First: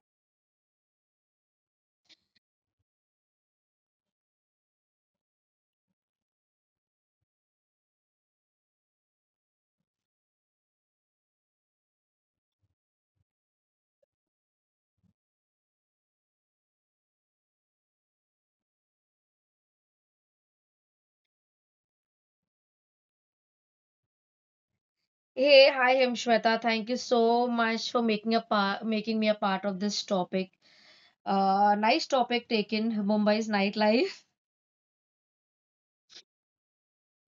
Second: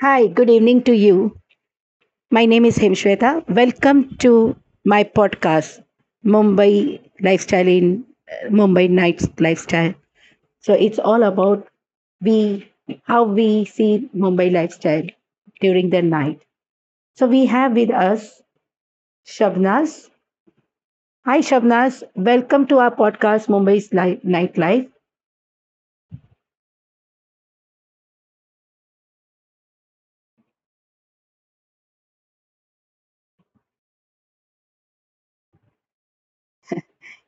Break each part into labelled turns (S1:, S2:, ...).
S1: Hi, good evening to you. My name is Hemshweta. Welcome to my podcast, Mumbai Lifestyle in Mumbai Nights Lifestyle. So it's all about we how we see Mumbai lifestyle during the night. So we have with us Shabnaz. Hi Shabnaz, welcome to our podcast Mumbai's Li- Nightlife.
S2: Hey, hi Himshweta. Thank you so much for making a part, making me a part of this topic. Nice topic taken, Mumbai's nightlife.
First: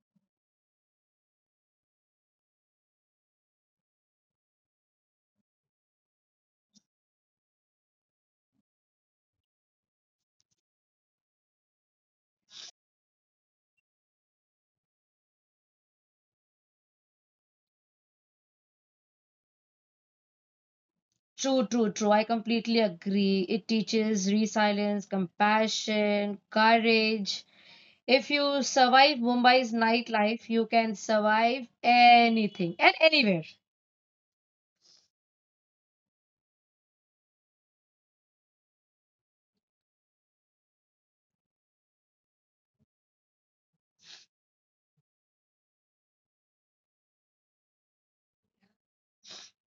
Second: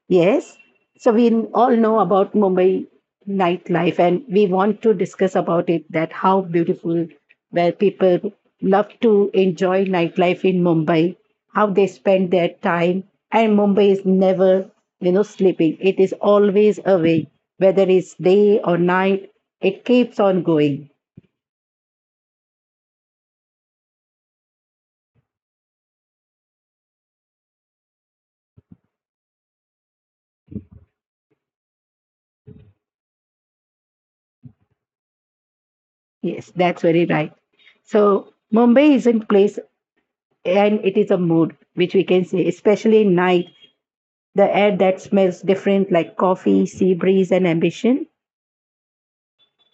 S1: Yes. So we n- all know about Mumbai nightlife, and we want to discuss about it that how beautiful where people love to enjoy nightlife in Mumbai, how they spend their time, and Mumbai is never, you know, sleeping. It is always awake, whether it's day or night, it keeps on going.
S2: True, true, true. I completely agree. It teaches resilience, compassion, courage. If you survive Mumbai's nightlife, you can survive anything and anywhere.
S1: Yes, that's very right. So Mumbai is in place, and it is a mood which we can say, especially night the air that smells different, like coffee, sea breeze, and ambition.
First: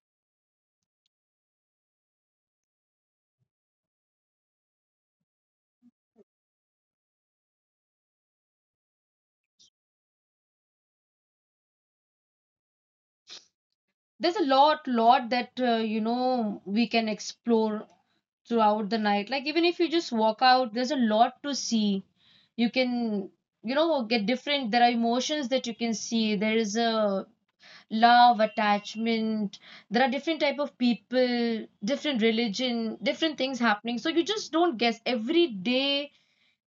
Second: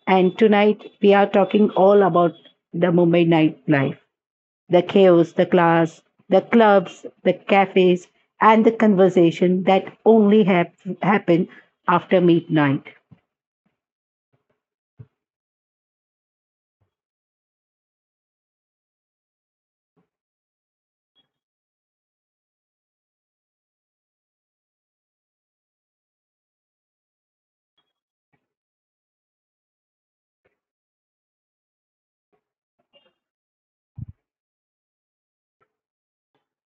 S1: And tonight, we are talking all about the Mumbai nightlife, the chaos, the class, the clubs, the cafes, and the conversation that only happen after midnight.
S2: There's a lot that you know we can explore throughout the night. Like even if you just walk out, there's a lot to see. You can, you know, get different. There are emotions that you can see. There is a love, attachment. There are different type of people, different religion, different things happening. So you just don't guess. Every day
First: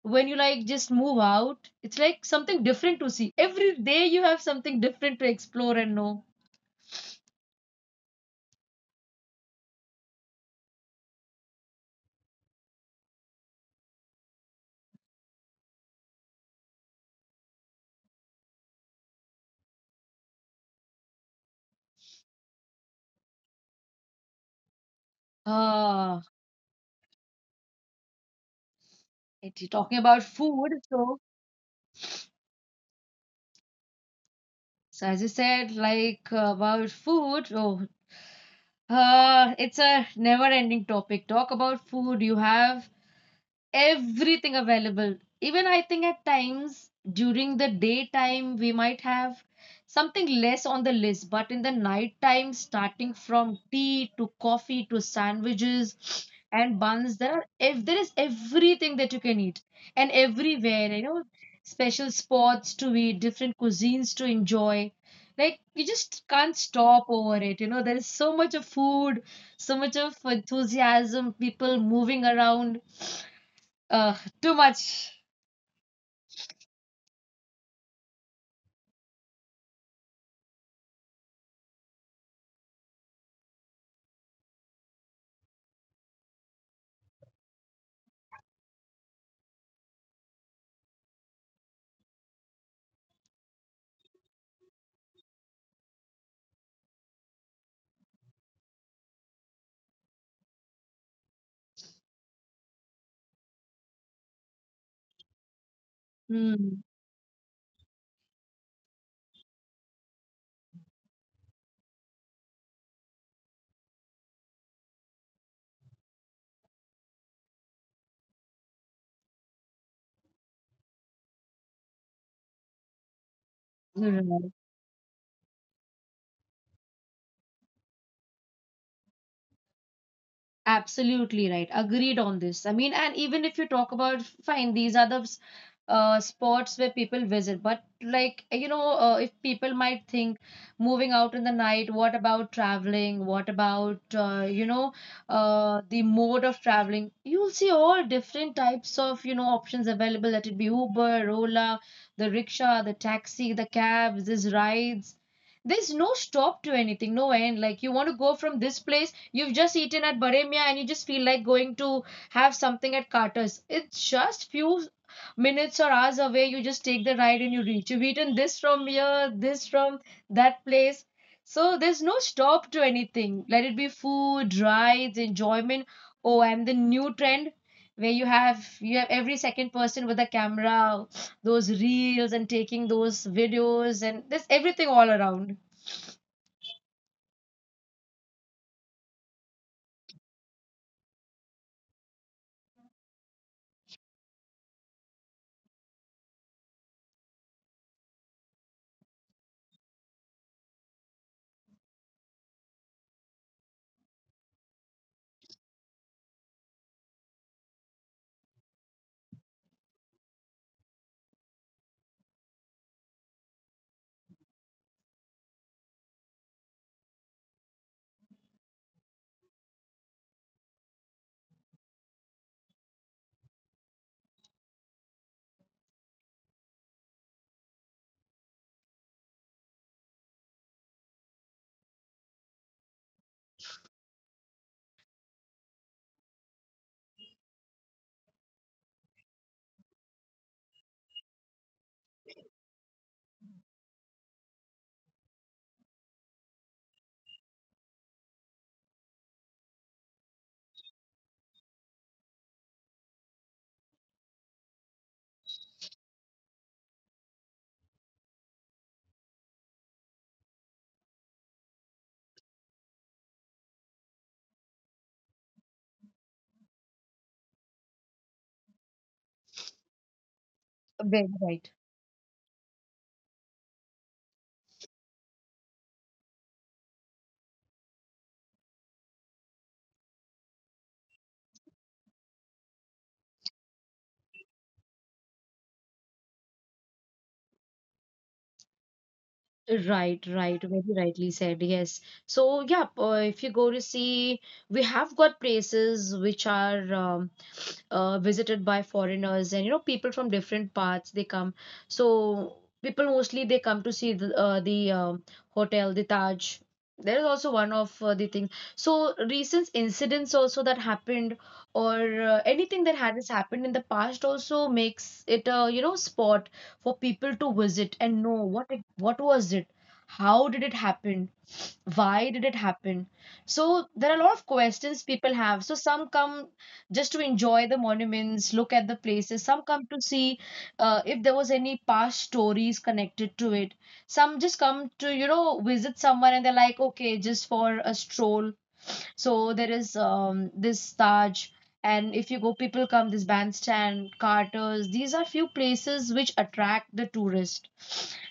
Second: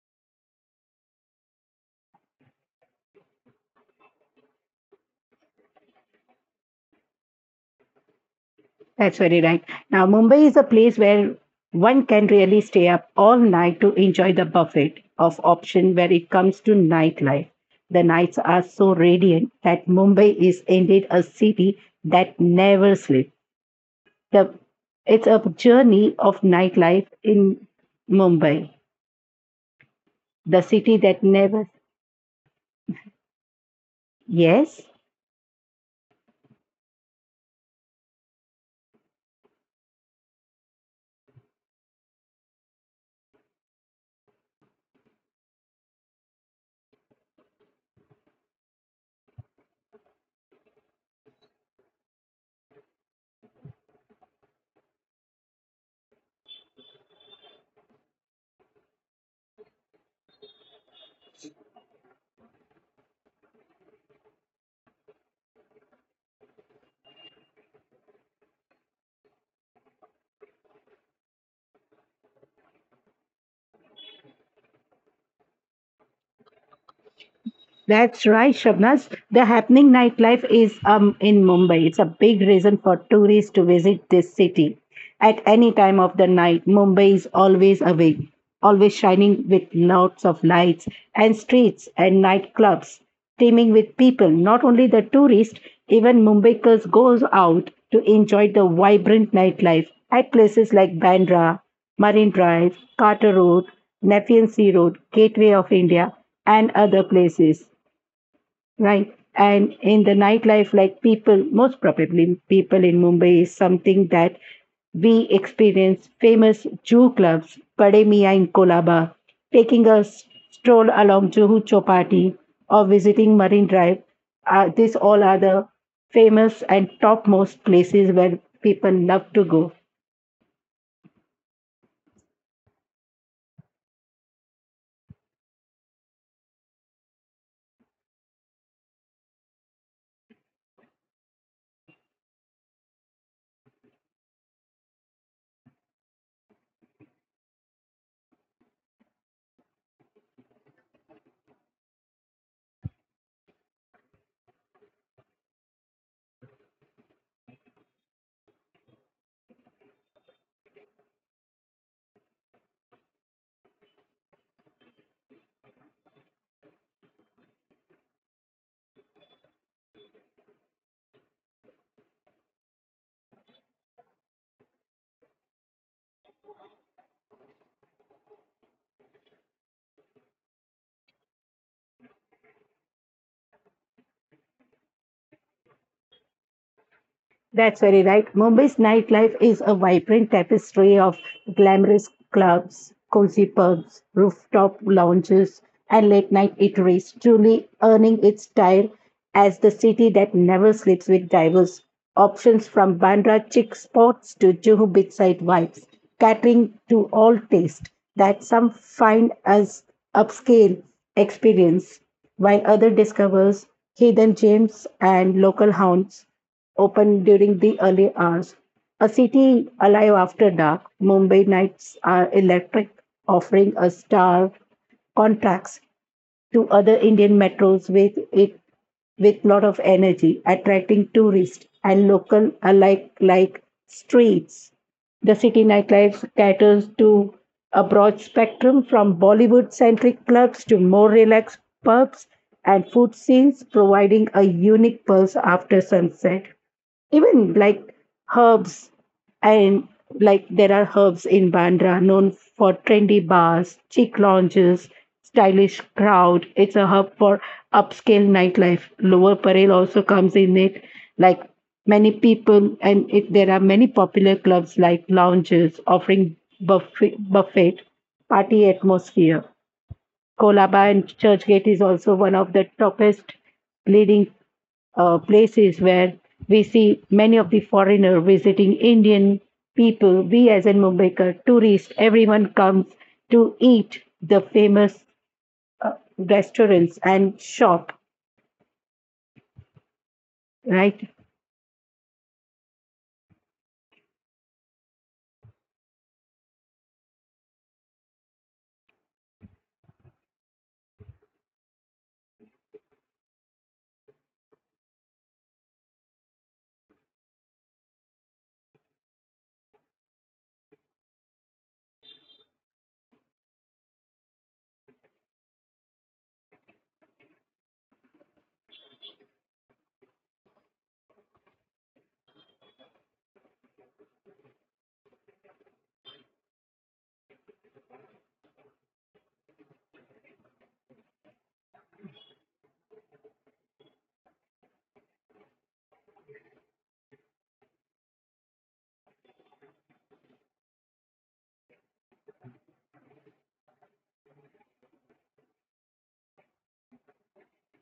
S2: when you like just move out, it's like something different to see. Every day you have something different to explore and know.
S1: That's very right. Now, Mumbai is a place where one can really stay up all night to enjoy the buffet of option where it comes to nightlife. The nights are so radiant that Mumbai is indeed a city that never sleeps. The, it's a journey
S2: Ah,
S1: of nightlife in Mumbai,
S2: talking about
S1: the
S2: food,
S1: city
S2: so
S1: that never. Yes.
S2: So as you said, like about food, it's a never-ending topic. Talk about food. You have everything available. Even I think at times during the daytime we might have something less on the list, but in the nighttime, starting from tea to coffee to sandwiches and buns, there are if there is everything that you can eat and everywhere, you know, special spots to eat, different cuisines to enjoy. Like you just can't stop over it. You know, there is so much of food, so much of enthusiasm, people moving around. Ugh, too much.
S1: That's right, Shabnaz. The happening nightlife is in Mumbai. It's a big reason for tourists to visit this city. At any time of the night, Mumbai is always awake, always shining with lots of lights and streets and nightclubs, teeming with people. Not only the tourists, even Mumbaikers goes out to enjoy the vibrant nightlife at places like Bandra, Marine Drive, Carter Road, Nepean Sea Road, Gateway of India, and other
S2: Hmm.
S1: places. Right. And in the nightlife, like people, most probably people in Mumbai is something that we experience famous Jew clubs, Pade Mia in Kolaba, taking a stroll along Juhu Chopati or visiting Marine Drive.
S2: You're
S1: These
S2: right.
S1: all are the famous and topmost places where people love to go.
S2: Absolutely right. Agreed on this. I mean, and even if you talk about, fine, these are the spots where people visit, but like, you know, if people might think moving out in the night, what about traveling? What about, you know, the mode of traveling? You'll see all different types of, you know, options available. Let it be Uber, Ola, the rickshaw, the taxi, the cabs, these rides. There's no stop to anything, no end. Like you want to go from this place, you've just eaten at Baremia and you just feel like going to have something at Carter's. It's just few minutes or hours away. You just take the ride and you reach. You've eaten this from here, this from that place. So there's no stop to anything. Let it be food, rides, enjoyment. Oh, and the new trend where you have every second person with a camera, those reels and taking those videos and there's everything all around.
S1: That's very right. Mumbai's nightlife is a vibrant tapestry of glamorous clubs, cozy pubs, rooftop lounges, and late night eateries, truly earning its style as the city that never sleeps, with diverse options from Bandra chic spots to Juhu beachside vibes, catering to all taste that some find as upscale experience, while other discovers hidden gems and local haunts open during the early hours. A city alive after dark, Mumbai nights are electric, offering a star contrast to other Indian metros with it with lot of energy, attracting tourists and local alike like streets. The city nightlife caters to a broad spectrum from Bollywood centric clubs to more relaxed pubs and food scenes, providing a unique pulse after sunset. Even like herbs, and like there are herbs in Bandra known for trendy bars, chic lounges, stylish crowd. It's a hub for upscale nightlife. Lower Parel also comes in it, like many people, and it, there are many popular clubs like lounges offering buffet party atmosphere.
S2: Very
S1: Kolaba and
S2: right.
S1: Churchgate is also one of the toughest leading places where we see many of the foreigner visiting Indian people. We as in Mumbaikar, tourists, everyone comes to eat the famous restaurants and shop,
S2: Right, right, very rightly said.
S1: right?
S2: Yes. So, yeah, if you go to see, we have got places which are visited by foreigners and you know people from different parts they come. So people mostly they come to see the hotel, the Taj. There is also one of the things. So recent incidents also that happened or anything that has happened in the past also makes it a you know spot for people to visit and know what it, what was it, how did it happen, why did it happen? So there are a lot of questions people have. So some come just to enjoy the monuments, look at the places, some come to see if there was any past stories connected to it, some just come to you know visit someone and they're like okay, just for a stroll. So there is this Taj, and if you go, people come, this bandstand, Carters. These are few places which attract the tourist.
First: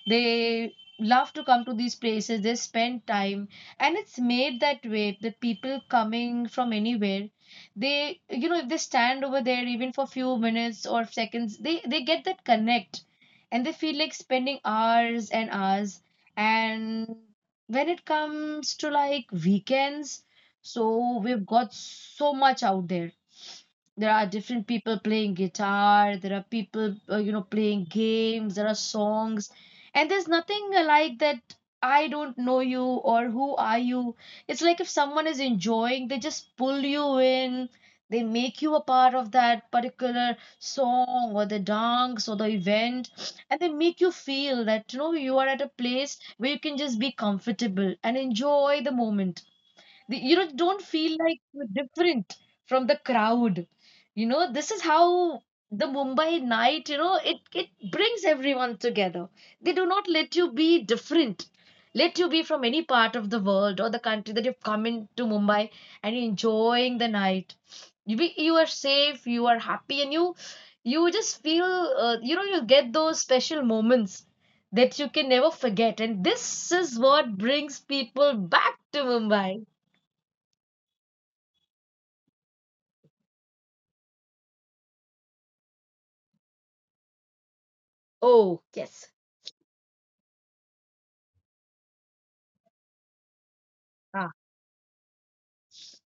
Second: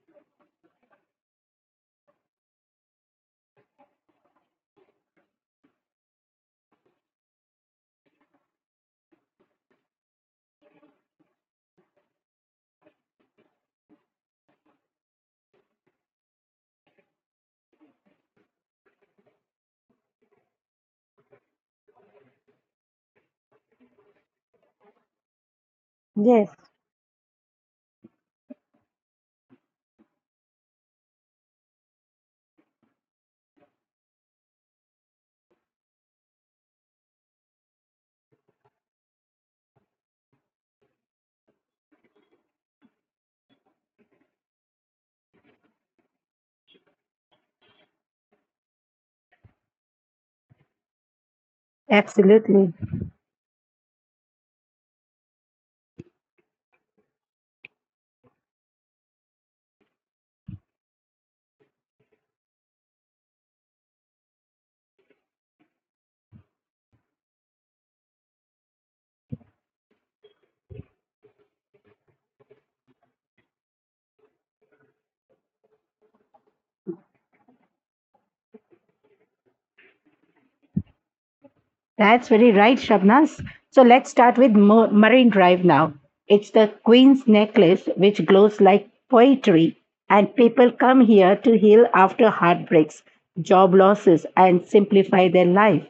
S2: They love to come to these places. They spend time and it's made that way that people coming from anywhere, they you know if they stand over there even for few minutes or seconds, they get that connect and they feel like spending hours and hours. And when it comes to like weekends, so we've got so much out there. There are different people playing guitar, there are
S1: Yes.
S2: people you know playing games, there are songs, and there's nothing like that. I don't know you or who are you. It's like if someone is enjoying they just pull you in, they make you a part of that particular song or the dance or the event, and they make you feel that you know you are at a place where you can just be comfortable and enjoy the moment. You know, don't feel like you're different from the
S1: Absolutely.
S2: crowd. You know, this is how the Mumbai night, you know, it brings everyone together. They do not let you be different. Let you be from any part of the world or the country that you've come into Mumbai and you're enjoying the night. You be, you are safe, you are happy, and you just feel you know you get those special moments that you can never forget, and this is what brings people back to Mumbai.
S1: That's very right, Shabnas. So let's start with Mo- Marine Drive now. It's the Queen's necklace which
S2: Oh,
S1: glows
S2: yes.
S1: like poetry, and people come here to heal after heartbreaks, job
S2: Ah,
S1: losses, and simplify their life.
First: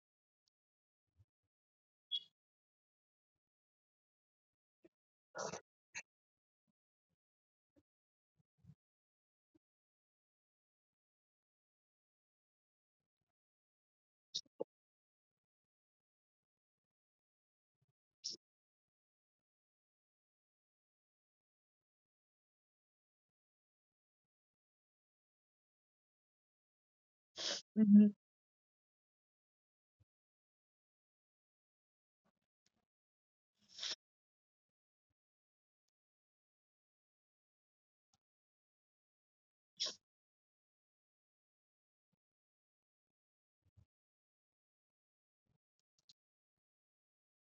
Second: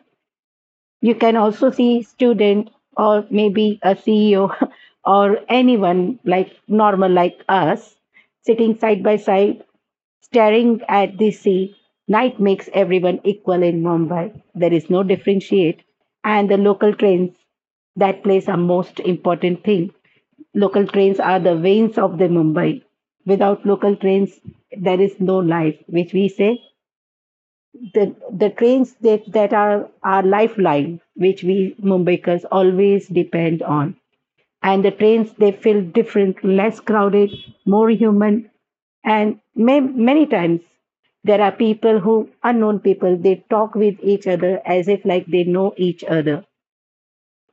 S1: You can also see student or maybe a CEO or anyone like normal like us sitting side by side staring at the sea. Night makes everyone equal in Mumbai. There is no differentiate, and the local trains that plays a most important thing. Local trains are the veins of the Mumbai. Without local trains, there is no life which we say. the
S2: hmm.
S1: the trains that are our lifeline, which we Mumbaikars always depend on. And the trains they feel different, less crowded, more human, and many times there are people who unknown people they talk with each other as if like they know each other.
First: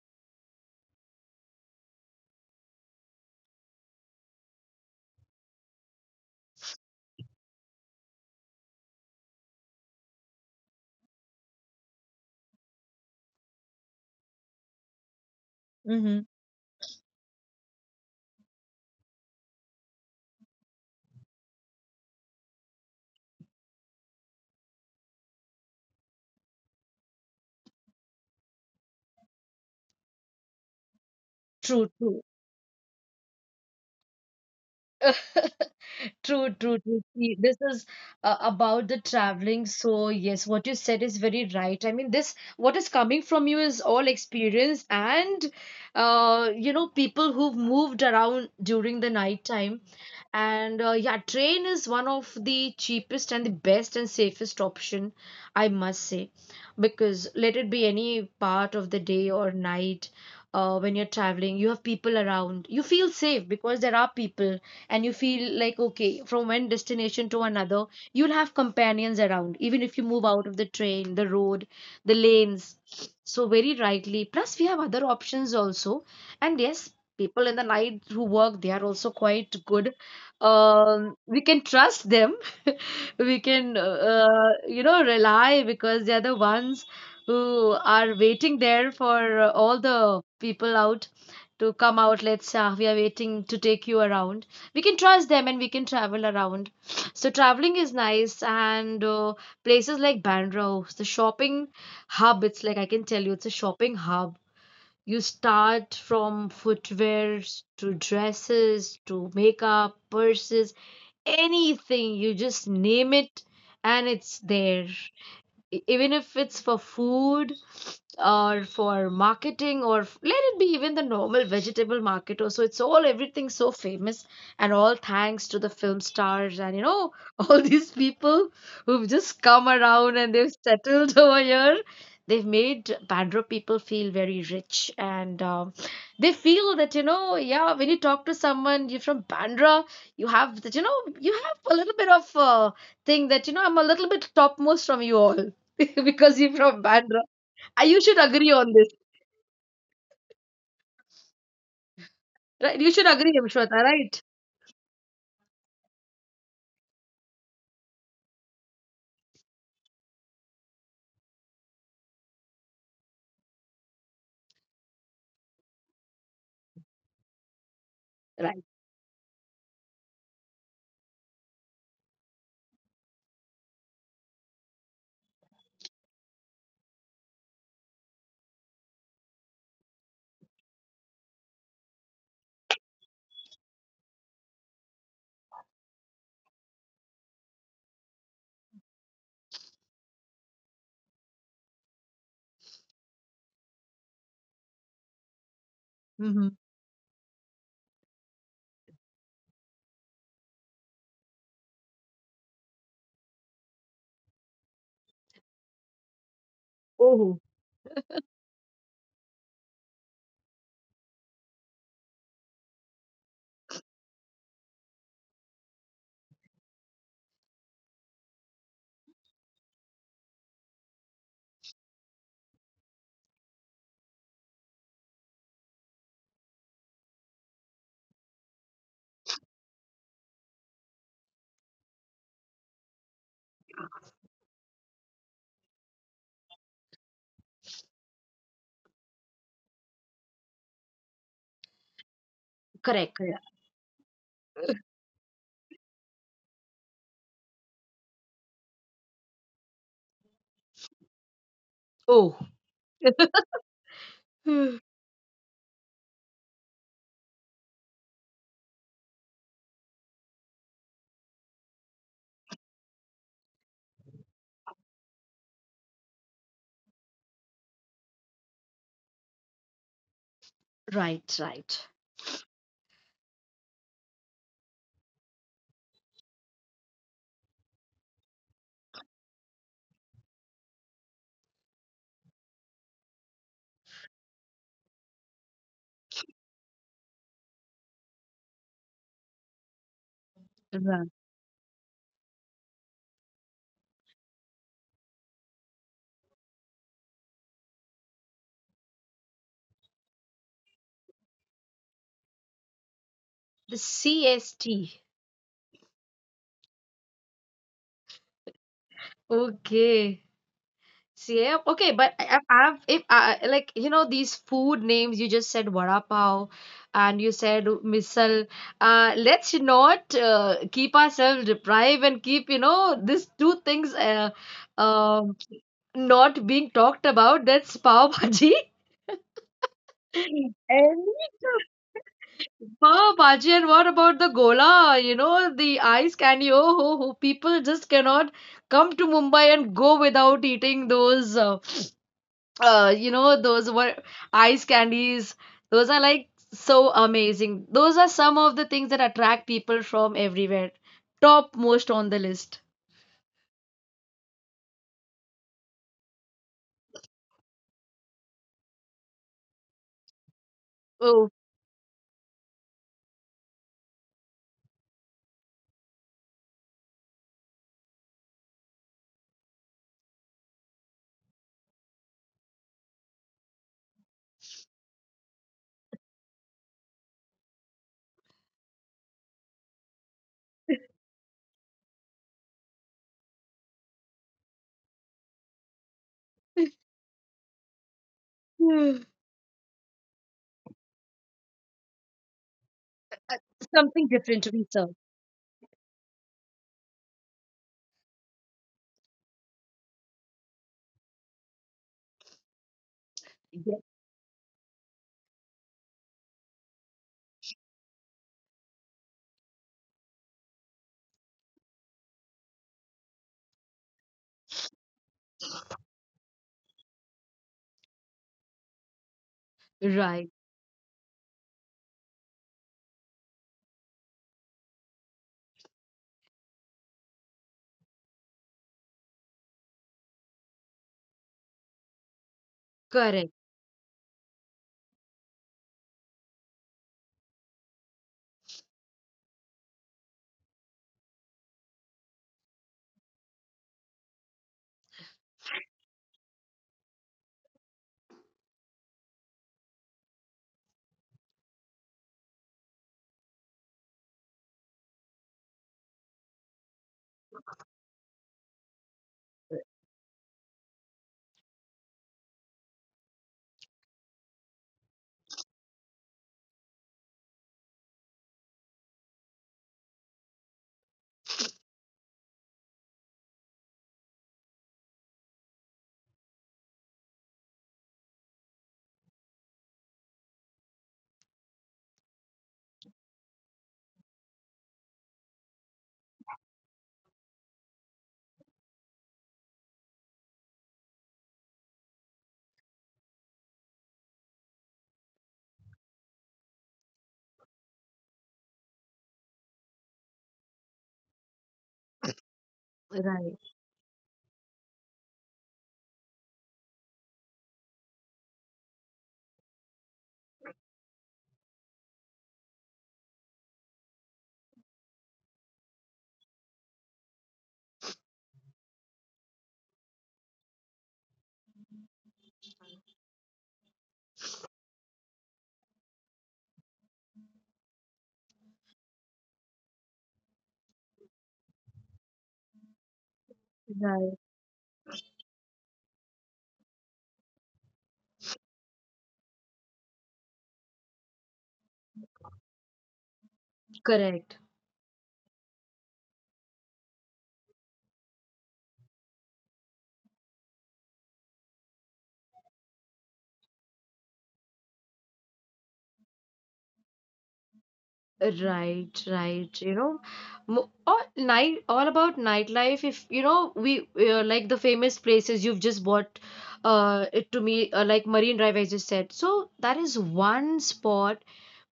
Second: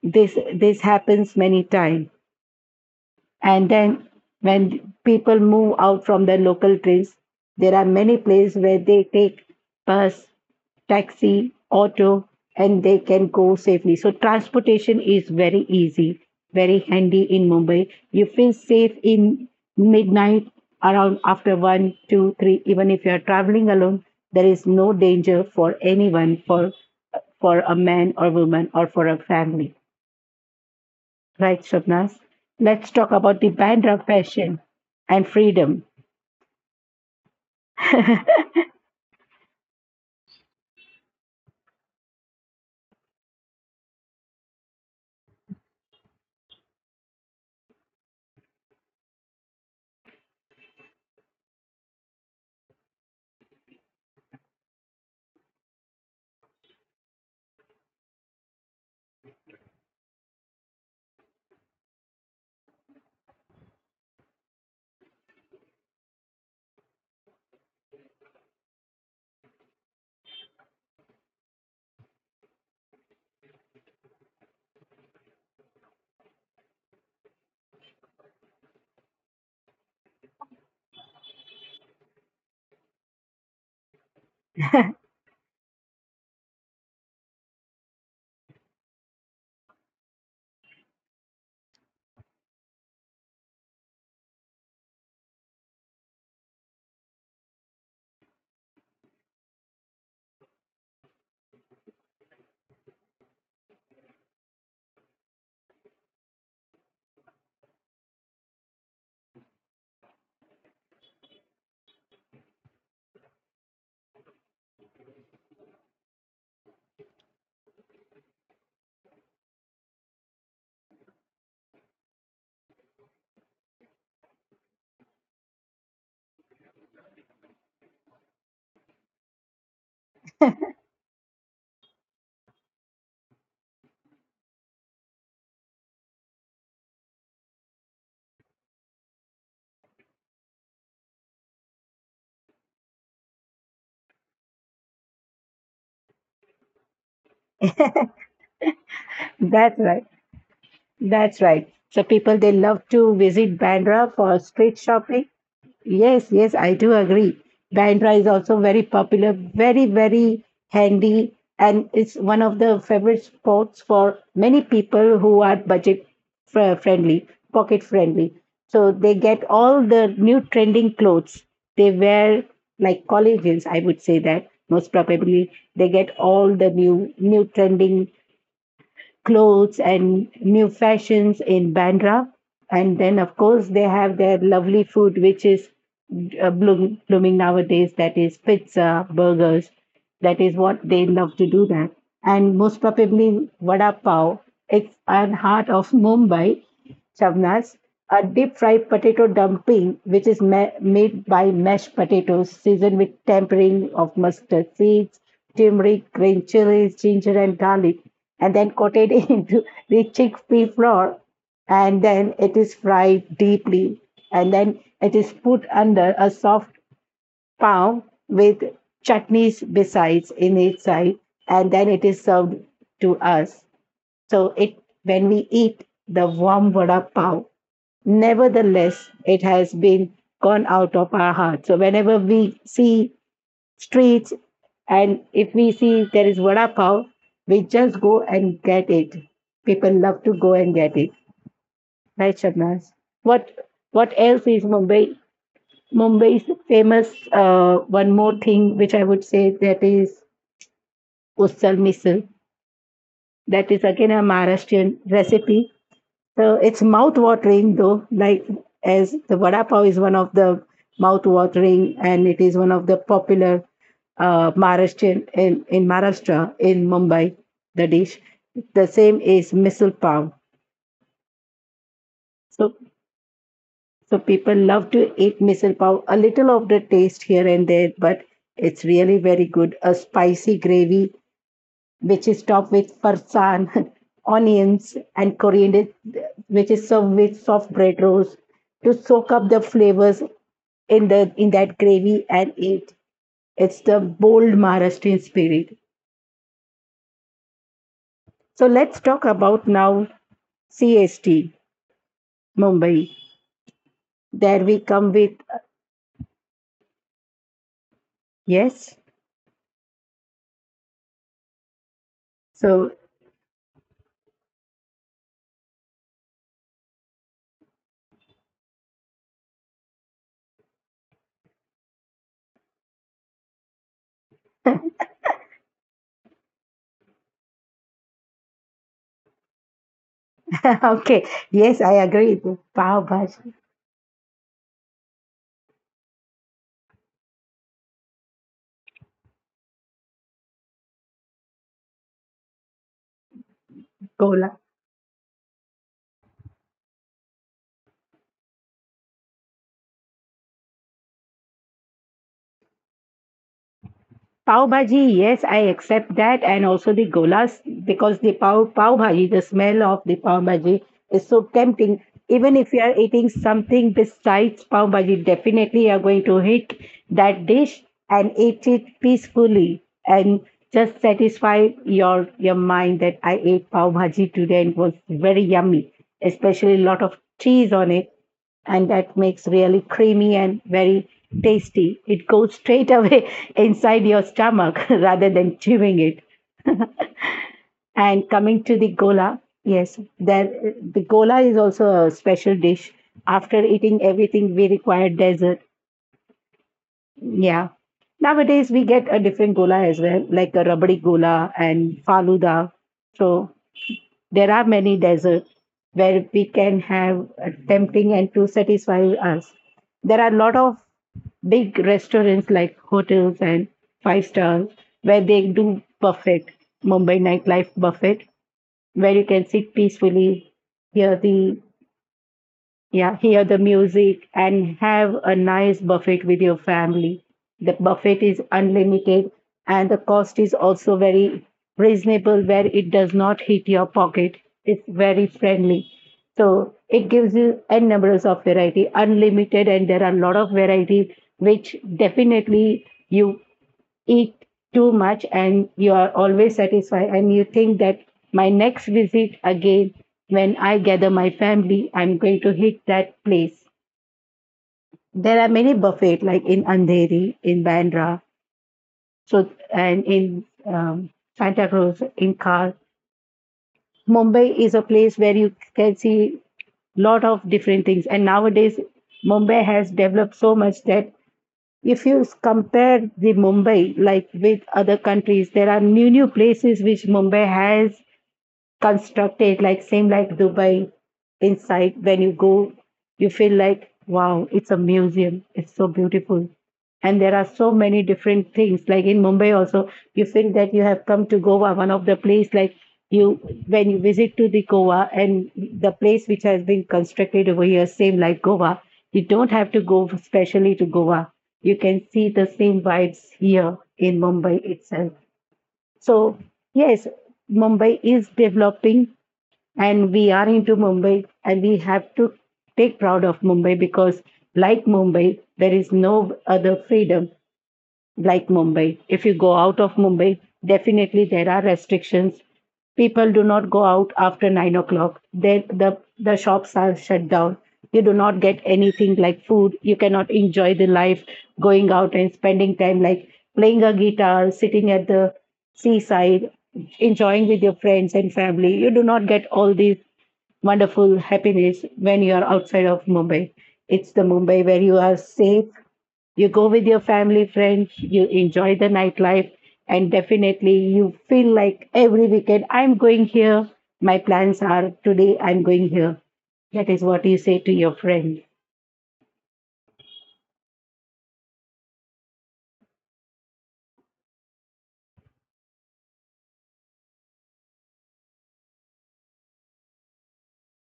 S1: This happens many times, and then when people move out from their local trains, there are many places where they take bus, taxi, auto, and they can go safely. So transportation is very
S2: Hmm.
S1: easy, very handy in Mumbai. You feel safe in midnight, around after one, two, three. Even if you are traveling alone, there is no danger for anyone, for a man or woman, or for a family. Right,
S2: True, true.
S1: Swapnas. Let's talk about the Bandra fashion and freedom.
S2: True, true, true. See, this is about the traveling. So, yes, what you said is very right. I mean, this, what is coming from you is all experience, and you know, people who've moved around during the night time. And yeah, train is one of the cheapest and the best and safest option, I must say, because let it be any part of the day or night, when you're traveling, you have people around. You feel safe because there are people and you feel like okay, from one destination to another you'll have companions around, even if you move out of the train, the road, the lanes. So very rightly, plus we have other options also. And yes, people in the night who work they are also quite good. We can trust them. We can you know rely, because they are the ones who are waiting there for all the people out to come out. Let's we are waiting to take you around. We can trust them and we can travel around. So traveling is nice, and places like Bandra, oh, the shopping hub. It's like I can tell you it's a shopping hub. You start from footwears to dresses to makeup purses, anything you just name it and it's there. Even if it's for food or for marketing or let it be even the normal vegetable market also, it's all everything so famous. And all thanks to the film stars and you know all these people who've just come around and they've settled over here. They've made Bandra people feel very rich, and they feel that you know yeah, when you talk to someone you're from Bandra, you have that you know you have a little bit of thing that you know I'm a little bit topmost from you all because you're from Bandra. You should agree on this,
S1: That's right. That's right. So
S2: right? You should
S1: people they
S2: agree,
S1: love
S2: Vishwata,
S1: to
S2: right?
S1: visit Bandra for street shopping. Yes, yes, I do agree. Bandra is also very popular, very, very handy, and it's one of the favorite sports for many people who are budget friendly, pocket
S2: Right.
S1: friendly. So they get all the new trending clothes. They wear like collegians, I would say that most probably they get all the new trending clothes and new fashions in Bandra. And then, of course, they have their lovely food, which is blooming nowadays. That is pizza, burgers. That is what they love to do. That and most probably vada pav. It's an heart of
S2: Mm-hmm.
S1: Mumbai, Shavnas, a deep fried potato dumpling, which is made by mashed potatoes, seasoned with tempering of mustard seeds, turmeric, green chilies,
S2: Oh,
S1: ginger, and garlic, and then coated into the chickpea flour. And then it is fried deeply, and then it is put under a soft pan with chutneys besides in its side, and then it is served to us. So it when we eat the warm vada pav, nevertheless, it has been gone out of our heart. So whenever we see streets and if we see there is vada pav, we just go and get it. People love to go and get it. Right,
S2: correct.
S1: Shabnaz?
S2: Correct.
S1: What what else is Mumbai? Mumbai's famous one more thing which I would say that is usal
S2: Oh,
S1: misal. That is again a
S2: Hmm.
S1: Maharashtrian recipe. So it's mouth-watering though, like as the vada pav is one of the mouth-watering and it is one of the popular Maharashtrian in Maharashtra in Mumbai, the dish. The same is misal pav.
S2: Right, right.
S1: So so people love to eat misal pav. A little of the taste here and there, but it's really very good. A spicy gravy which is topped with parsan, onions, and coriander, which is served with soft bread rolls to soak up the flavors
S2: Right.
S1: in the in that gravy and eat. It's the bold Maharashtrian spirit. So let's talk about now CST Mumbai.
S2: The
S1: There
S2: CST.
S1: we come with yes.
S2: Okay. See, yeah, okay, but I've if
S1: So
S2: I like you know these food names, you just said vada pav and you said misal. Let's not keep ourselves deprived and keep you know these two things um not being talked about. That's pav bhaji. And
S1: okay, yes, I agree.
S2: pav
S1: Pav
S2: bhaji, and
S1: Bhaji,
S2: what about the gola? You know, the ice candy. Oh, ho, ho. People just cannot come to Mumbai and go without eating those. You know, those were ice
S1: Gola.
S2: candies. Those are like so amazing. Those are some of the things that attract people from everywhere. Top most on the list.
S1: Pav bhaji, yes, I accept that, and also the golas because the pav bhaji, the smell of the pav
S2: Oh,
S1: bhaji is so tempting. Even if you are eating something besides pav bhaji, definitely you are going to hit that dish and eat it peacefully and just satisfy your mind that I ate pav bhaji today and it was very yummy, especially a lot of cheese on it, and that makes really creamy and very tasty. It goes straight away inside your stomach rather than
S2: something
S1: chewing it. And coming to the gola, yes, there the gola is also a special dish. After
S2: different to be
S1: eating
S2: served.
S1: everything, we require dessert. Yeah. Nowadays we get a different gola as well, like a rabdi gola and faluda.
S2: Yeah.
S1: So there are many desserts where we can have tempting and to satisfy us. There are a lot of big restaurants like hotels and five stars where they do buffet, Mumbai nightlife buffet, where you
S2: Right.
S1: can sit peacefully, hear the yeah, hear the music and have a nice buffet with your family. The buffet is unlimited, and the cost is also very
S2: Correct.
S1: reasonable where it does not hit your pocket. It's very friendly. So it gives you n numbers of variety, unlimited, and there are a lot of variety which definitely you eat too much and you are always satisfied and you think that my next visit again when I gather my family I'm going to hit that place. There are many buffets like in Andheri, in Bandra, so and in Santa Cruz, in Kar. Mumbai is a place where you can see lot of different things, and nowadays Mumbai has developed so much that if you compare the Mumbai like with other countries, there are new places which Mumbai has constructed, like same like Dubai. Inside when you go, you feel like wow, it's a museum, it's so beautiful. And there are so many different things, like in Mumbai also you feel that you have come to Goa, one of the place, like you, when you visit to the Goa and the place which has been constructed over here same like Goa, you don't have to go specially to Goa, you can see the
S2: Right.
S1: same vibes here in Mumbai itself. So yes, Mumbai is developing and we are into Mumbai and we have to take proud of Mumbai because like Mumbai, there is no other freedom like Mumbai. If you go out of Mumbai, definitely there are restrictions. People do not go out after 9 o'clock. Then the shops are shut down. You do not get anything like food. You cannot enjoy the life going out and spending time
S2: Right,
S1: like playing a guitar, sitting at the seaside, enjoying with your friends and family. You do not get all these wonderful happiness when you are outside of Mumbai.
S2: correct.
S1: It's the Mumbai where you are safe. You go with your family, friends, you enjoy the nightlife, and definitely you feel like every weekend I'm going here. My plans are today I'm going here. That is what you say to your
S2: Right,
S1: friend.
S2: right. You know, all night, all about nightlife. If you know, we like the famous places you've just bought it to me, like Marine Drive, I just said. So that is one spot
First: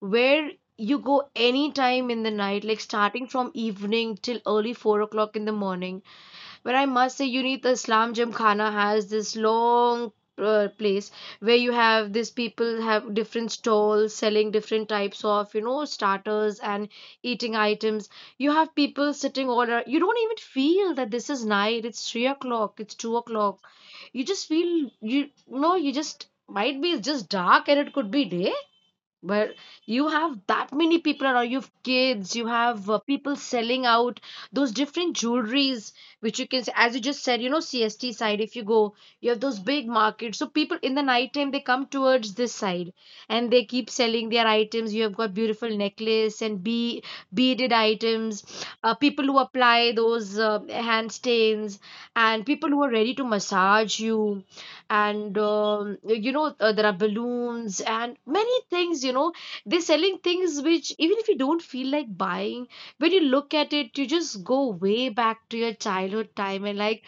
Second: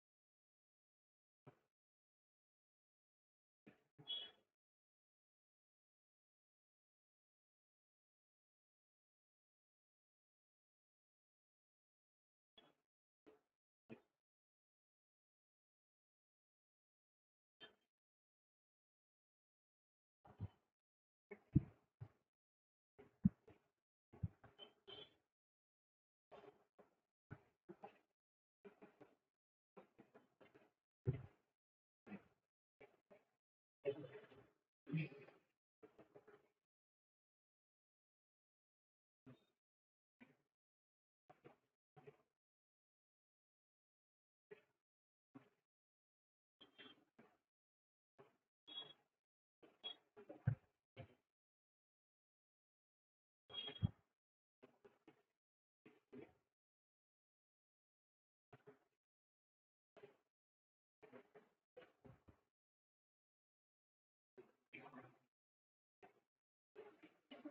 S2: where you go anytime in the night, like starting from evening till early 4 o'clock in the morning. But I must say, you need the Islam Gymkhana has this long place where you have these people have different stalls selling different types of you know starters and eating items. You have people sitting all around. You don't even feel that this is night. It's 3 o'clock. It's 2 o'clock. You just feel you you know You just might be, it's just dark and it could be day where you have that many people around. You have kids, you have people selling out those different jewelries which you can as you just said, you know, CST side if you go, you have those big markets, so people in the night time they come towards this side and they keep selling their items. You have got beautiful necklace and beaded items, people who apply those hand stains, and people who are ready to massage you. And you know, there are balloons and many things, you know, they're selling things which, even if you don't feel like buying, when you look at it, you just go way back to your childhood time, and like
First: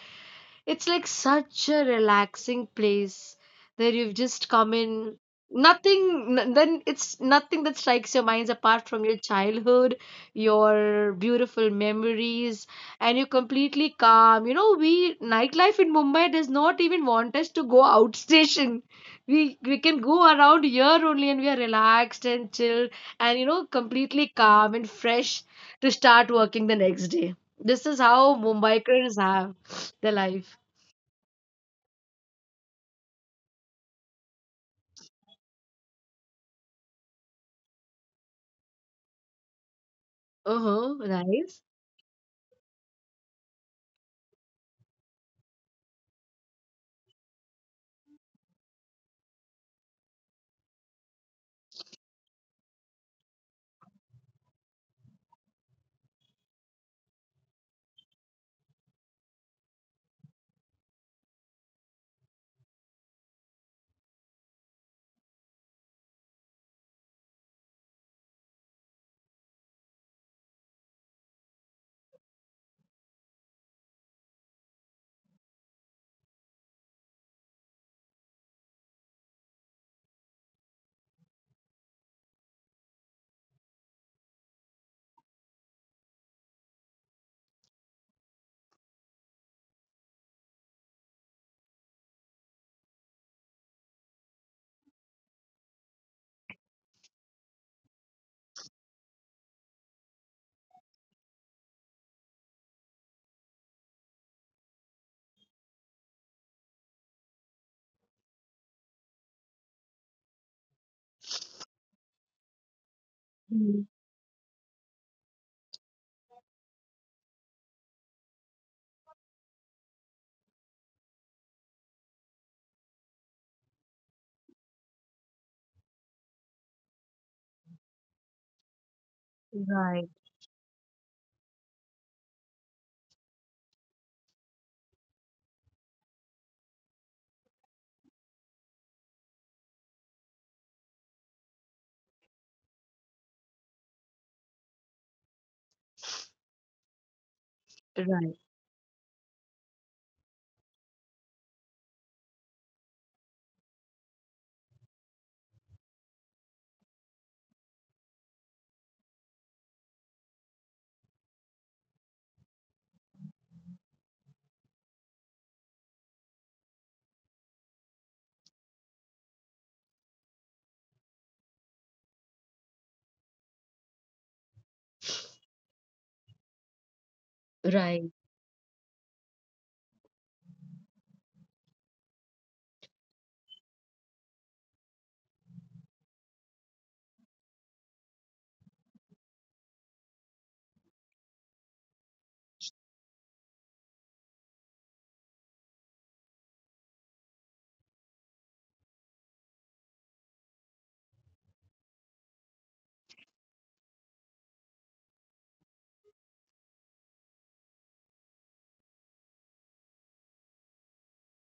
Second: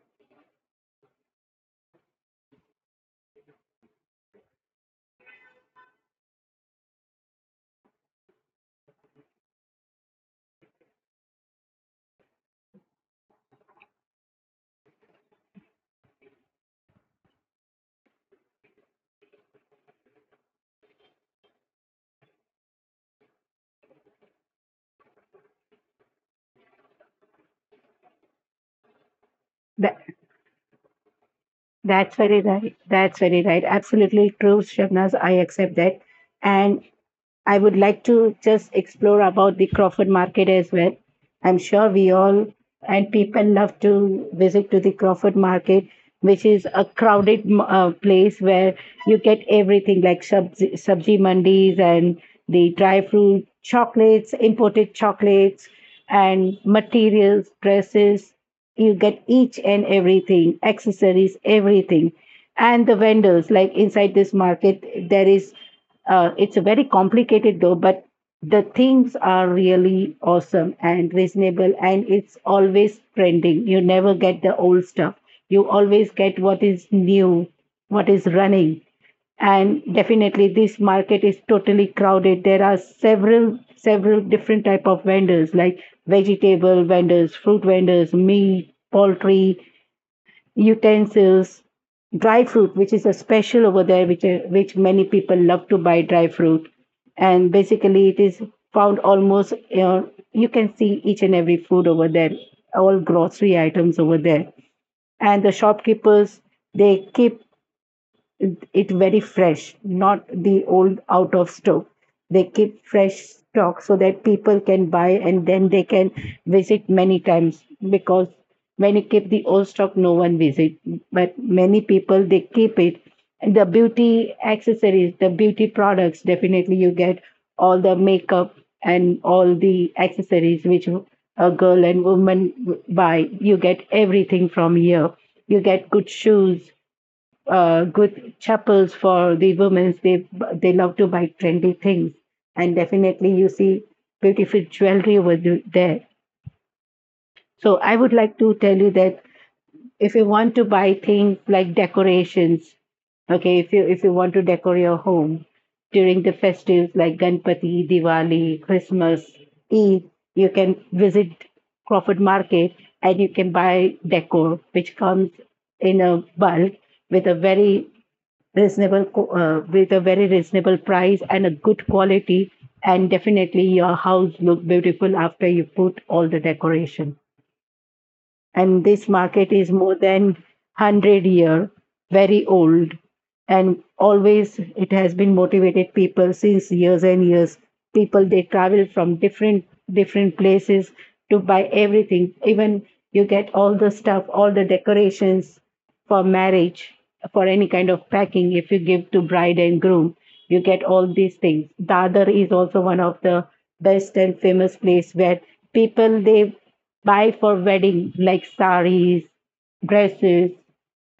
S2: it's like such a relaxing place where you've just come in. Nothing, n- Then it's nothing that strikes your minds apart from your childhood, your beautiful memories, and you're completely calm. You know, we nightlife in Mumbai does not even want us to go out station. We can go around here only, and we are relaxed and chilled, and you know, completely calm and fresh to start working the next day. This is how Mumbaikars have
S1: That,
S2: their life.
S1: that's very right. That's very right. Absolutely true, Shabnaz. I accept that. And I would like to just explore about the Crawford Market as well.
S2: Uh-huh,
S1: I'm
S2: right.
S1: sure we all and people love to visit to the Crawford Market, which is a crowded place where you get everything like sabzi, sabji mandis and the dry fruit, chocolates, imported chocolates, and materials, dresses. You get each and everything, accessories, everything. And the vendors, like inside this market, there is it's a very complicated though, but the things are really awesome and reasonable, and it's always trending. You never get the old stuff. You always get what is new, what is running, and definitely this market is totally crowded. There are several different type of vendors like vegetable vendors, fruit vendors, meat, poultry, utensils, dry fruit, which is a special over there, which many people love to buy dry fruit, and basically it is found almost you know, you can see each and every food over there, all grocery items over there, and the shopkeepers they keep it very fresh, not the old out of stock. They keep fresh stock so
S2: Mhm.
S1: that people can buy and then they can visit many times because when you keep the old stock, no one visit. But many people they keep it. And the beauty accessories, the beauty products, definitely you get all the makeup and all the
S2: Right,
S1: accessories which a girl and woman buy. You get everything from here. You get good shoes, good chapels for the women. They love to buy trendy things, and definitely you see beautiful jewelry over there. So I
S2: right,
S1: would like to tell you that if you want to buy things like decorations, okay, if you want to decorate your home during the festives like Ganpati, Diwali, Christmas, Eid, you can visit Crawford Market and you can buy decor, which comes in a bulk with a very reasonable with a very reasonable price and a good quality, and definitely your house look beautiful after you put all the decoration.
S2: right.
S1: And this market is more than 100 year very old, and always it has been motivated people since years and years. People they travel from different places to buy everything. Even you get all the stuff, all the decorations for marriage, for any kind of packing if you give to bride and groom, you get all these things. Dadar is also one of the best and famous place where people they buy for wedding like saris, dresses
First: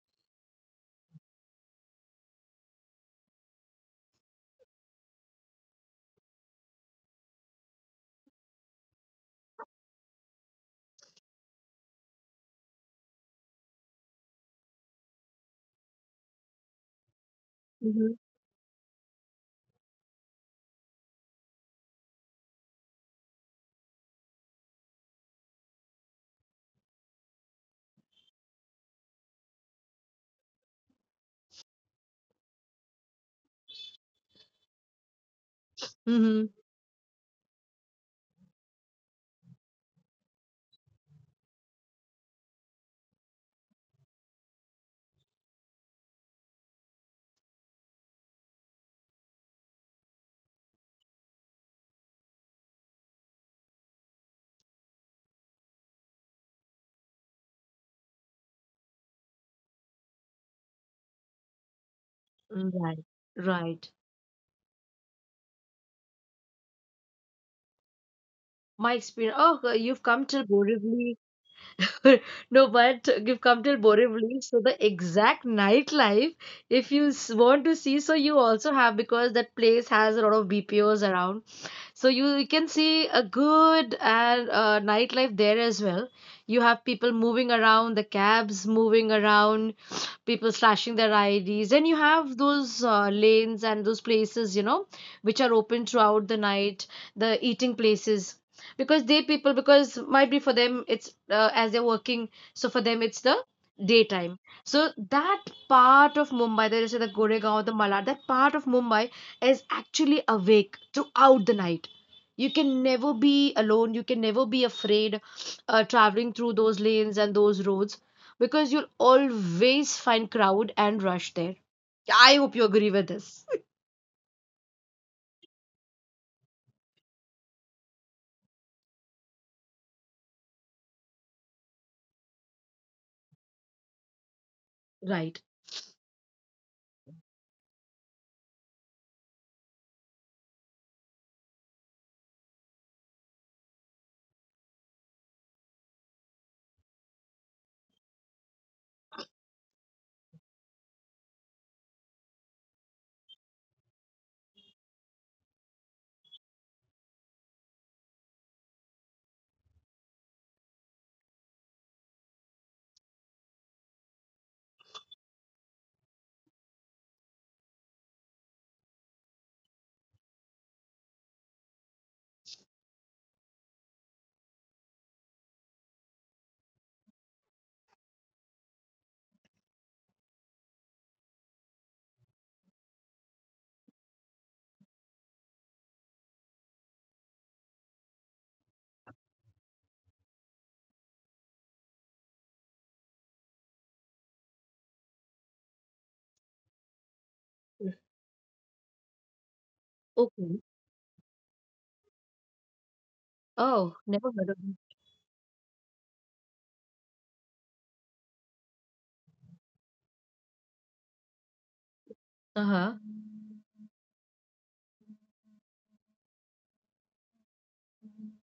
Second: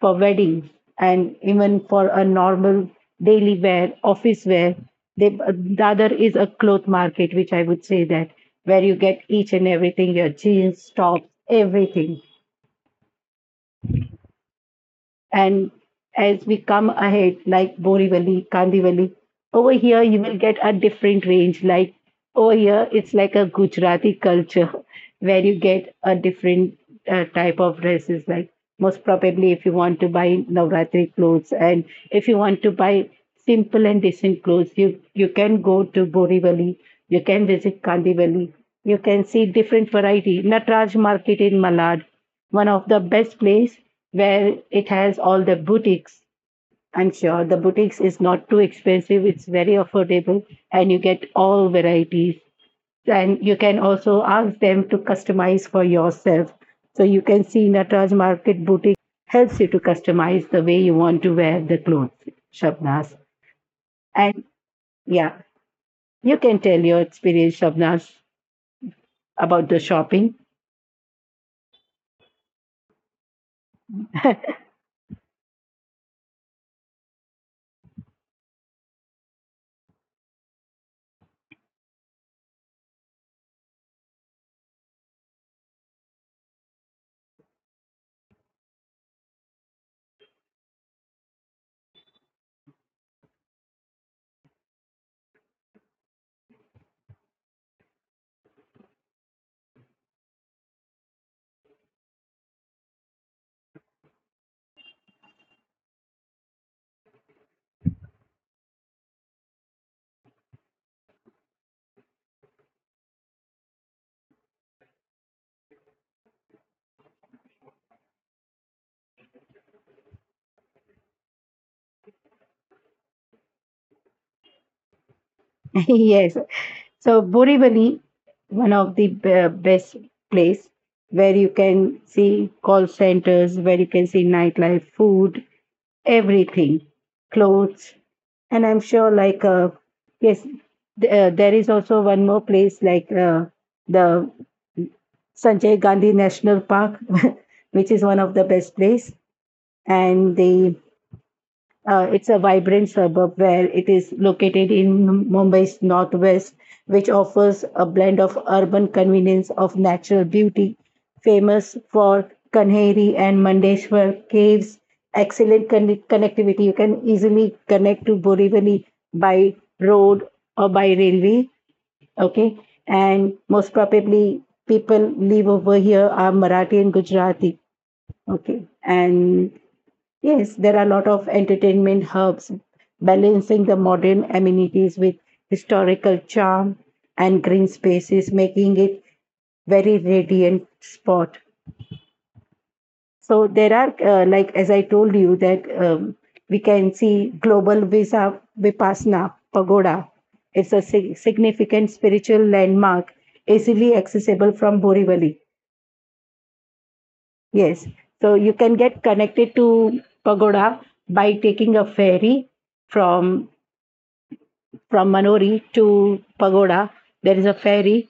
S1: for weddings, and even for a normal daily wear, office wear. They, the other is a cloth market, which I would say that where you get each and everything, your jeans, tops, everything. And as we come ahead, like
S2: Mm-hmm.
S1: Borivali, Kandivali, over here you will get a different range. Like over here, it's like a Gujarati culture where you get a different type of dresses. Like most probably, if you want to buy Navratri clothes and if you want to buy simple and decent clothes, you can go to
S2: Mm-hmm.
S1: Borivali, you can visit Kandivali, you can see different variety. Natraj Market in Malad, one of the best place where it has all the boutiques. I'm sure the boutiques is not too expensive. It's very affordable and you get all varieties. And you can also ask them to customize for yourself. So you can see Nataraj Market Boutique helps you to customize the way you want to wear the clothes,
S2: Mm,
S1: Shabnaz.
S2: right, right.
S1: And yeah, you can tell your experience, Shabnaz,
S2: My experience. Oh,
S1: about the
S2: you've come
S1: shopping.
S2: till Borivali. No, but you've come till Borivali. So the exact nightlife, if you want to see, so you also have, because that place has a lot of BPOs around. So you can see a good and nightlife there as well. You have people moving around, the cabs moving around, people slashing their IDs. And you have those lanes and those places, you know, which are open throughout the night, the eating places. Because they people, because might be for them, it's as they're working, so for them it's the daytime. So that part of Mumbai, there is the Goregaon, the Malad, that part of Mumbai is actually awake throughout the night. You can never be alone. You can never be afraid traveling through those lanes and those roads because you'll always find crowd and rush there. I hope you agree with this.
S1: Yes, so Borivali, one of the best place where you can see call centers, where you can see nightlife,
S2: Right.
S1: food, everything, clothes, and I'm sure like yes, there is also one more place like the Sanjay Gandhi National Park, which is one of the best place. And the it's a vibrant suburb where it is located in Mumbai's northwest, which offers a blend of urban convenience of natural beauty, famous for Kanheri and Mandeshwar caves, excellent connectivity. You can easily connect to Borivali by road or by railway. Okay, and most probably people live over here are Marathi and Gujarati. Okay, and yes, there are a lot of entertainment hubs balancing the modern amenities with historical charm and green spaces, making it very radiant spot. So there are like as I told you that we can see
S2: Mm.
S1: global Visa Vipassana Pagoda.
S2: Okay.
S1: It's a significant spiritual landmark,
S2: Oh,
S1: easily
S2: never heard of
S1: accessible
S2: it.
S1: from Borivali. Yes, so you can get connected to Pagoda by taking a ferry
S2: Uh-huh.
S1: from from Manori to Pagoda, there is a ferry,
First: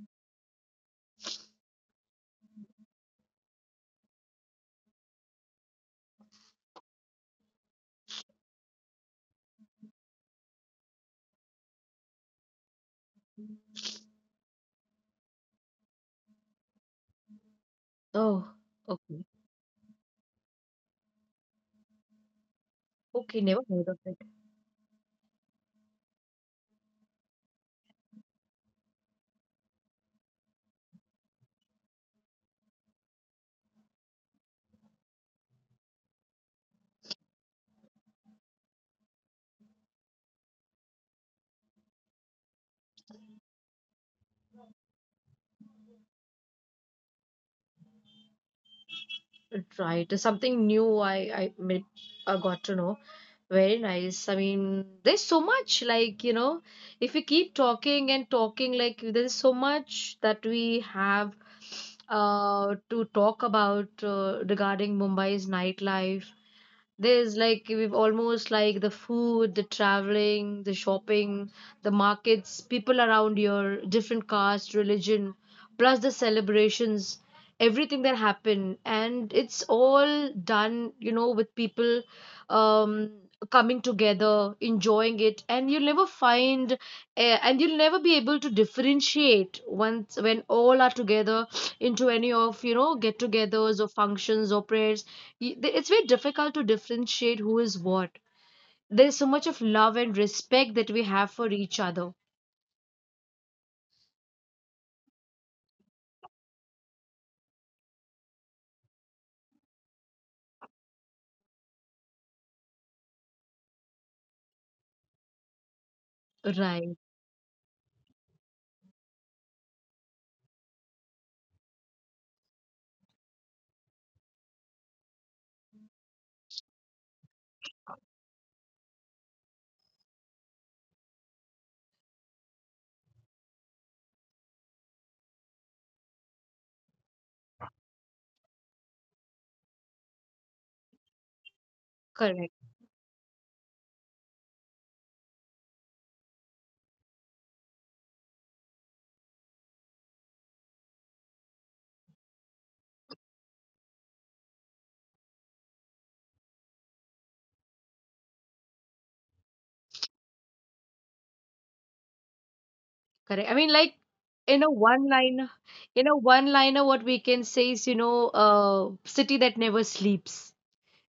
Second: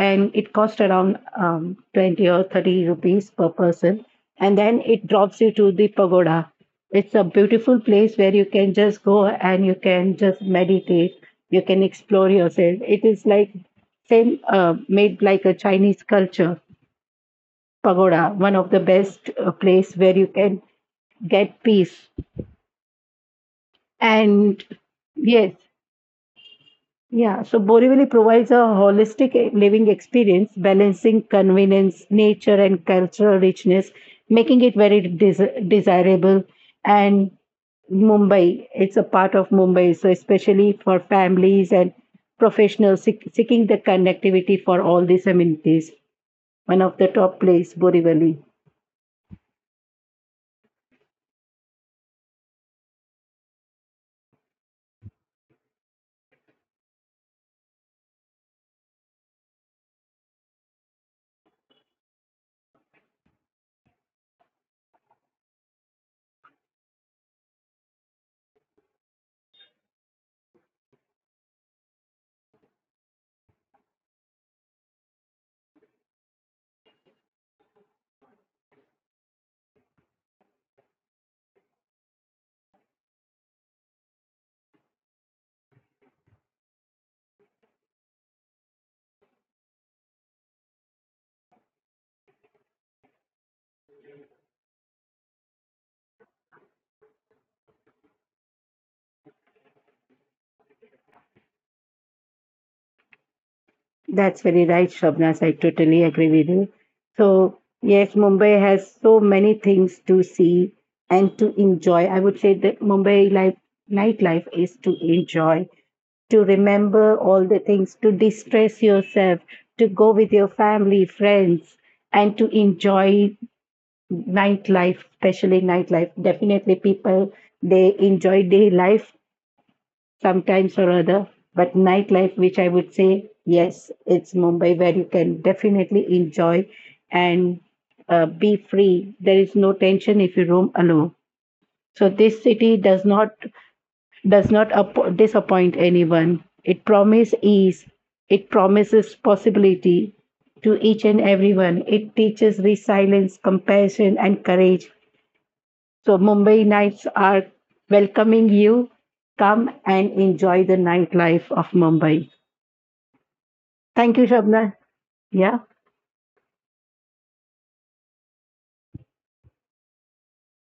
S1: and it costs around 20 or 30 rupees per person. And then it drops you to the pagoda. It's a beautiful place where you can just go and you can just meditate. You can explore yourself. It is like same made like a Chinese culture
S2: Oh,
S1: pagoda, one
S2: okay.
S1: of the best place where you can get peace.
S2: Okay, never heard of it.
S1: And yes, yeah, so Borivali provides a holistic living experience, balancing convenience, nature, and cultural richness, making it very desirable. And Mumbai, it's a part of Mumbai, so especially for families and professionals seeking the connectivity for all these amenities. One of the top place, Borivali.
S2: Right, something new I, may- I got to know. Very nice. I mean, there's so much, like, you know, if we keep talking and talking, like there's so much that we have to talk about regarding Mumbai's nightlife. There's like we've almost like the food, the traveling, the shopping, the markets, people around here, different caste, religion, plus the celebrations, everything that happened, and it's all done, you know, with people um, coming together, enjoying it, and you'll never find, and you'll never be able to differentiate once when all are together into any of you know get-togethers or functions or prayers it's very difficult to differentiate who is what. There's so much of love and respect that we have for each other.
S1: That's very right, Shobnas. I totally agree with you. So, yes, Mumbai has so many things to see and to enjoy. I would say that Mumbai life, nightlife is to enjoy,
S2: Right.
S1: to remember all the things, to distress yourself, to go with your family, friends, and to enjoy nightlife, especially nightlife. Definitely, people they enjoy day life sometimes or other. But nightlife, which I would say, yes, it's Mumbai where you can definitely enjoy and be free. There is no tension if you roam alone.
S2: Correct.
S1: So this city does not disappoint anyone. It promises ease. It promises possibility to each and everyone. It teaches resilience, compassion, and courage. So Mumbai nights are welcoming you. Come and enjoy the nightlife of Mumbai.
S2: Correct. I mean, like,
S1: Thank you,
S2: in a one
S1: Shabna.
S2: liner,
S1: Yeah,
S2: in a one liner, what we can say is, you know, city that never sleeps.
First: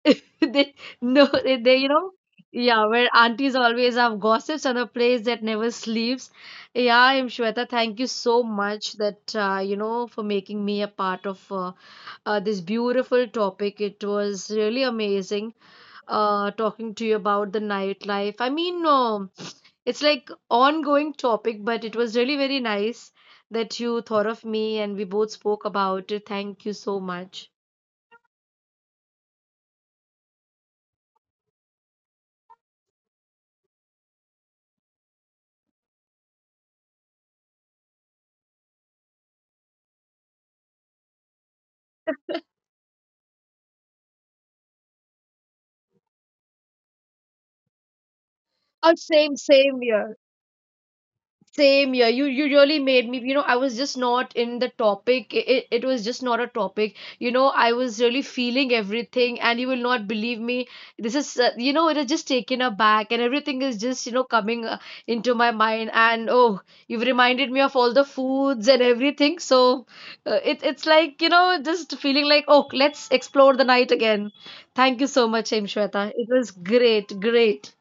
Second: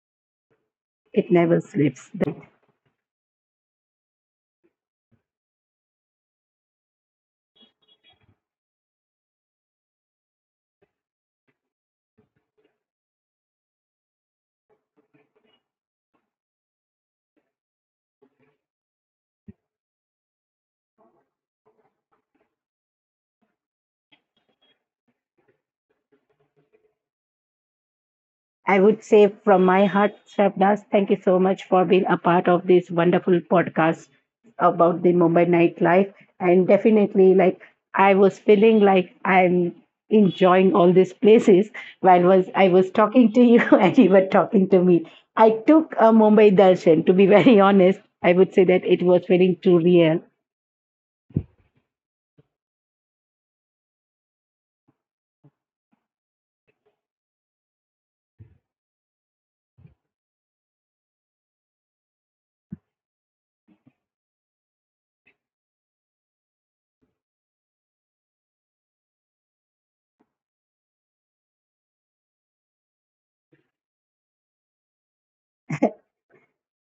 S2: They, no,
S1: it never
S2: they, you know,
S1: sleeps.
S2: yeah, where aunties always have gossips on a place that never sleeps. Yeah, I'm Shweta. Thank you so much that you know, for making me a part of this beautiful topic. It was really amazing talking to you about the nightlife. I mean, it's like ongoing topic, but it was really very nice that you thought of me and we both spoke about it. Thank you so much.
S1: I would say from my heart, Shabdas, thank you so much for being a part of this wonderful podcast about the Mumbai nightlife. And definitely, like I was feeling like I'm enjoying all these places while was I was talking to you and you were talking to me. I took a Mumbai darshan. To be very
S2: Oh,
S1: honest,
S2: same,
S1: I would
S2: same
S1: say that
S2: here.
S1: it was feeling too real.
S2: Same Yeah, you really made me, you know, I was just not in the topic. It was just not a topic. You know, I was really feeling everything, and you will not believe me. This is, you know, it is just taken aback, and everything is just, you know, coming into my mind. And oh, you've reminded me of all the foods and everything. So it's like, you know, just feeling like, oh, let's explore the night again. Thank you so much, Aim Shweta. It was great, great.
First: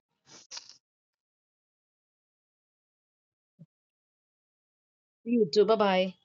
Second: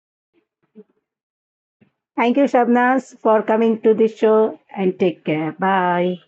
S1: Thank you, Shabnas, for coming to the show and take care.
S2: You too. Bye
S1: Bye.
S2: bye.